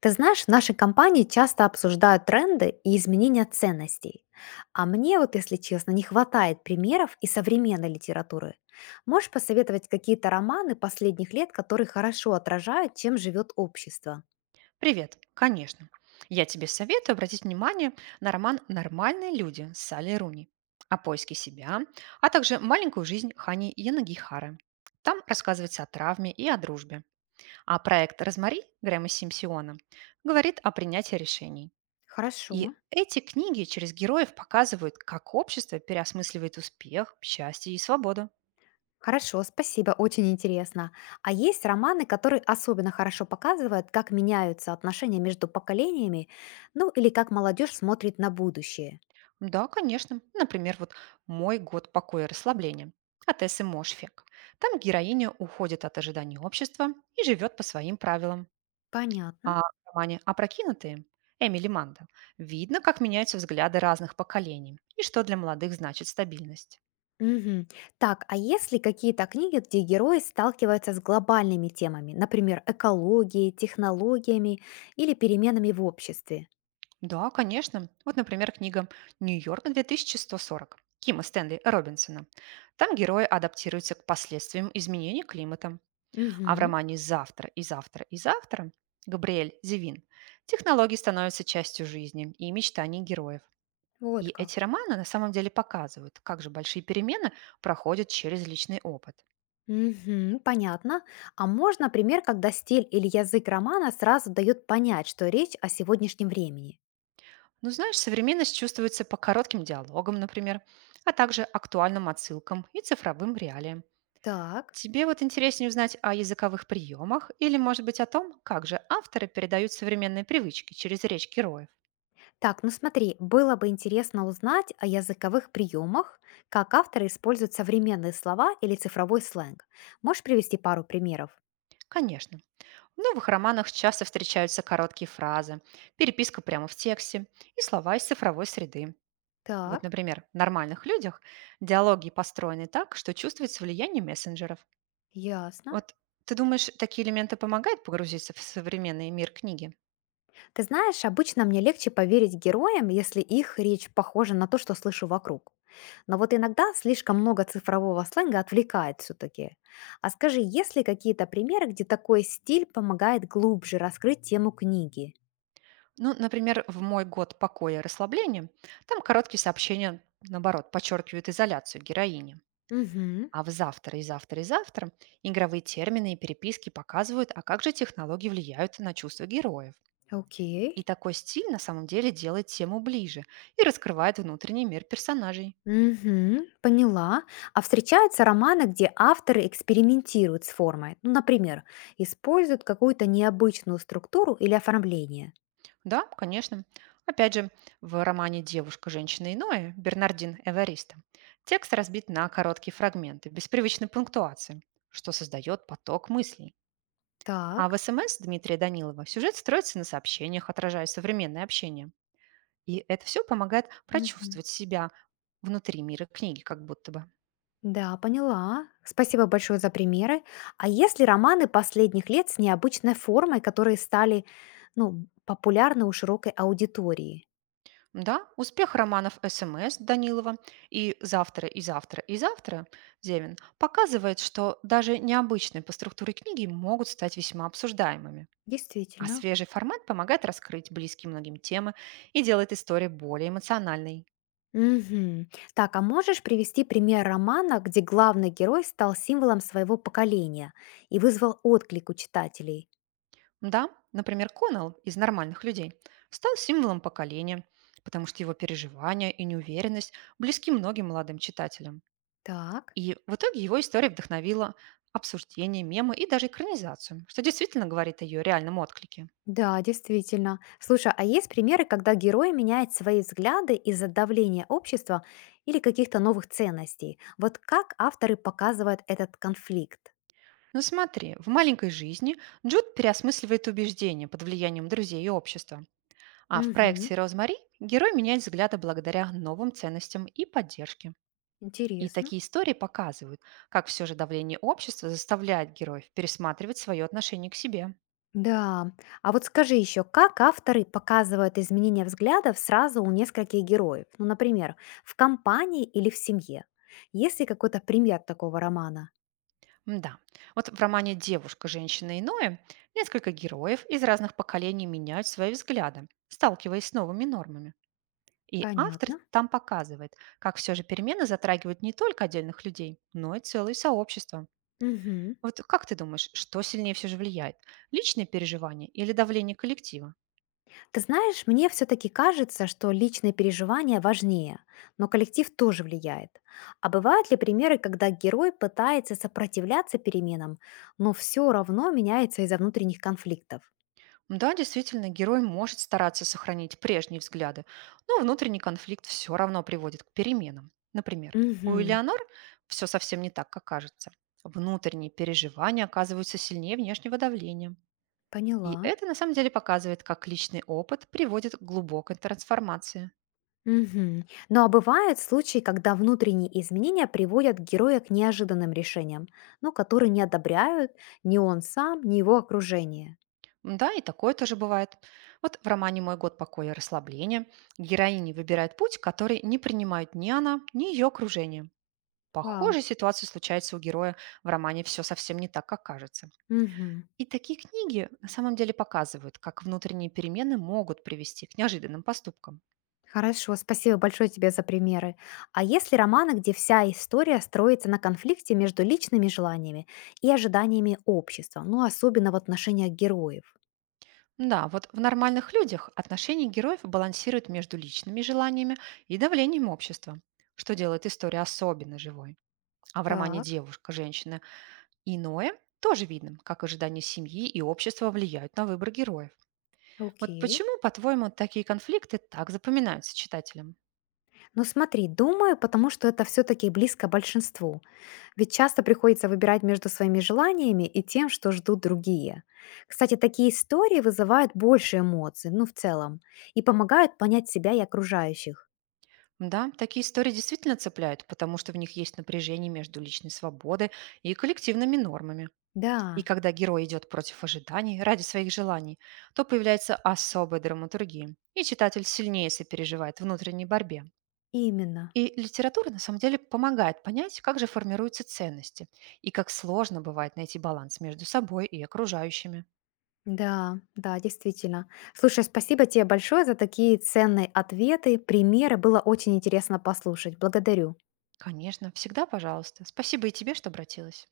Ты знаешь, в нашей компании часто обсуждают тренды и изменения ценностей. А мне вот, если честно, не хватает примеров и современной литературы. Можешь посоветовать какие-то романы последних лет, которые хорошо отражают, чем живет общество? Привет, конечно. Я тебе советую обратить внимание на роман «Нормальные люди» с Салли Руни о поиске себя, а также «Маленькую жизнь» Хани Янагихары. Там рассказывается о травме и о дружбе. А проект «Розмари» Грэма Симсиона говорит о принятии решений. Хорошо. И эти книги через героев показывают, как общество переосмысливает успех, счастье и свободу. Хорошо, спасибо, очень интересно. А есть романы, которые особенно хорошо показывают, как меняются отношения между поколениями, ну или как молодежь смотрит на будущее. Да, конечно. Например, вот «Мой год покоя и расслабления» от Эссы Мошфек. Там героиня уходит от ожиданий общества и живет по своим правилам. Понятно. А в романе «Опрокинутые» Эмили Манда видно, как меняются взгляды разных поколений и что для молодых значит стабильность. Мгм. Так, а есть ли какие-то книги, где герои сталкиваются с глобальными темами, например, экологией, технологиями или переменами в обществе? Да, конечно. Вот, например, книга «Нью-Йорк 2140» Кима Стэнли Робинсона. Там герои адаптируются к последствиям изменения климата. А в Мгм. романе «Завтра и завтра и завтра» Габриэль Зевин технологии становятся частью жизни и мечтаний героев. Вот И эти как. романы на самом деле показывают, как же большие перемены проходят через личный опыт. Мгм, понятно. А можно пример, когда стиль или язык романа сразу дает понять, что речь о сегодняшнем времени? Ну, знаешь, современность чувствуется по коротким диалогам, например, а также актуальным отсылкам и цифровым реалиям. Так. Тебе вот интереснее узнать о языковых приемах или, может быть, о том, как же авторы передают современные привычки через речь героев? Так, ну смотри, было бы интересно узнать о языковых приемах, как авторы используют современные слова или цифровой сленг. Можешь привести пару примеров? Конечно. В новых романах часто встречаются короткие фразы, переписка прямо в тексте и слова из цифровой среды. Вот, Так. например, в «Нормальных людях» диалоги построены так, что чувствуется влияние мессенджеров. Ясно. Вот ты думаешь, такие элементы помогают погрузиться в современный мир книги? Ты знаешь, обычно мне легче поверить героям, если их речь похожа на то, что слышу вокруг. Но вот иногда слишком много цифрового сленга отвлекает все-таки. А скажи, есть ли какие-то примеры, где такой стиль помогает глубже раскрыть тему книги? Ну, например, в «Мой год покоя и расслабления» там короткие сообщения, наоборот, подчеркивают изоляцию героини. Угу, А в «Завтра» и «Завтра» и «Завтра» игровые термины и переписки показывают, а как же технологии влияют на чувства героев. окей. И такой стиль на самом деле делает тему ближе и раскрывает внутренний мир персонажей. Угу, поняла. А встречаются романы, где авторы экспериментируют с формой. Ну, например, используют какую-то необычную структуру или оформление. Да, конечно. Опять же, в романе «Девушка, женщина иное» Бернардин Эвариста текст разбит на короткие фрагменты, без привычной пунктуации, что создает поток мыслей. А в Так. «СМС» Дмитрия Данилова сюжет строится на сообщениях, отражая современное общение. И это все помогает Мгм. прочувствовать себя внутри мира книги, как будто бы. Да, поняла. Спасибо большое за примеры. А если романы последних лет с необычной формой, которые стали, ну, популярны у широкой аудитории? Да, успех романов «СМС» Данилова и «Завтра, и завтра, и завтра» Зевин показывает, что даже необычные по структуре книги могут стать весьма обсуждаемыми. А Действительно. свежий формат помогает раскрыть близкие многим темы и делает историю более эмоциональной. Мгм. Так, а можешь привести пример романа, где главный герой стал символом своего поколения и вызвал отклик у читателей? Да, например, Коннелл из «Нормальных людей» стал символом поколения, потому что его переживания и неуверенность близки многим молодым читателям. Так. И в итоге его история вдохновила обсуждение, мемы и даже экранизацию, что действительно говорит о ее реальном отклике. Да, действительно. Слушай, а есть примеры, когда герой меняет свои взгляды из-за давления общества или каких-то новых ценностей? Вот как авторы показывают этот конфликт? Но смотри, в «Маленькой жизни» Джуд переосмысливает убеждения под влиянием друзей и общества, а в Угу, проекте «Розмари» герой меняет взгляды благодаря новым ценностям и поддержке. И интересно. такие истории показывают, как все же давление общества заставляет героев пересматривать свое отношение к себе. Да. А вот скажи еще, как авторы показывают изменения взглядов сразу у нескольких героев? Ну, например, в компании или в семье? Есть ли какой-то пример такого романа? Да. Вот в романе «Девушка, женщина иное» несколько героев из разных поколений меняют свои взгляды, сталкиваясь с новыми нормами. И автор Понятно. там показывает, как все же перемены затрагивают не только отдельных людей, но и целые сообщества. Угу. Вот как ты думаешь, что сильнее все же влияет? Личные переживания или давление коллектива? Ты знаешь, мне все-таки кажется, что личные переживания важнее, но коллектив тоже влияет. А бывают ли примеры, когда герой пытается сопротивляться переменам, но все равно меняется из-за внутренних конфликтов? Да, действительно, герой может стараться сохранить прежние взгляды, но внутренний конфликт все равно приводит к переменам. Например, у Угу, Элеонор все совсем не так, как кажется. Внутренние переживания оказываются сильнее внешнего давления. И поняла. это на самом деле показывает, как личный опыт приводит к глубокой трансформации. Угу. Ну а бывают случаи, когда внутренние изменения приводят героя к неожиданным решениям, ну, которые не одобряют ни он сам, ни его окружение. Да, и такое тоже бывает. Вот в романе «Мой год покоя и расслабления» героиня выбирает путь, который не принимают ни она, ни ее окружение. Вау. Похожая ситуация случается у героя в романе «Все совсем не так, как кажется». Угу. И такие книги на самом деле показывают, как внутренние перемены могут привести к неожиданным поступкам. Хорошо, спасибо большое тебе за примеры. А если романы, где вся история строится на конфликте между личными желаниями и ожиданиями общества, ну особенно в отношениях героев? Да, вот в нормальных людях отношения героев балансируют между личными желаниями и давлением общества, что делает историю особенно живой. А в романе Так, «Девушка, женщина иное» тоже видно, как ожидания семьи и общества влияют на выбор героев. Вот окей. почему, по-твоему, такие конфликты так запоминаются читателям? Ну смотри, думаю, потому что это все-таки близко большинству. Ведь часто приходится выбирать между своими желаниями и тем, что ждут другие. Кстати, такие истории вызывают больше эмоций, ну в целом, и помогают понять себя и окружающих. Да, такие истории действительно цепляют, потому что в них есть напряжение между личной свободой и коллективными нормами. И Да, когда герой идет против ожиданий ради своих желаний, то появляется особая драматургия, и читатель сильнее сопереживает внутренней борьбе. именно. И литература на самом деле помогает понять, как же формируются ценности и как сложно бывает найти баланс между собой и окружающими. Да, да, действительно. Слушай, спасибо тебе большое за такие ценные ответы, примеры. Было очень интересно послушать. Благодарю. Конечно, всегда пожалуйста. Спасибо и тебе, что обратилась.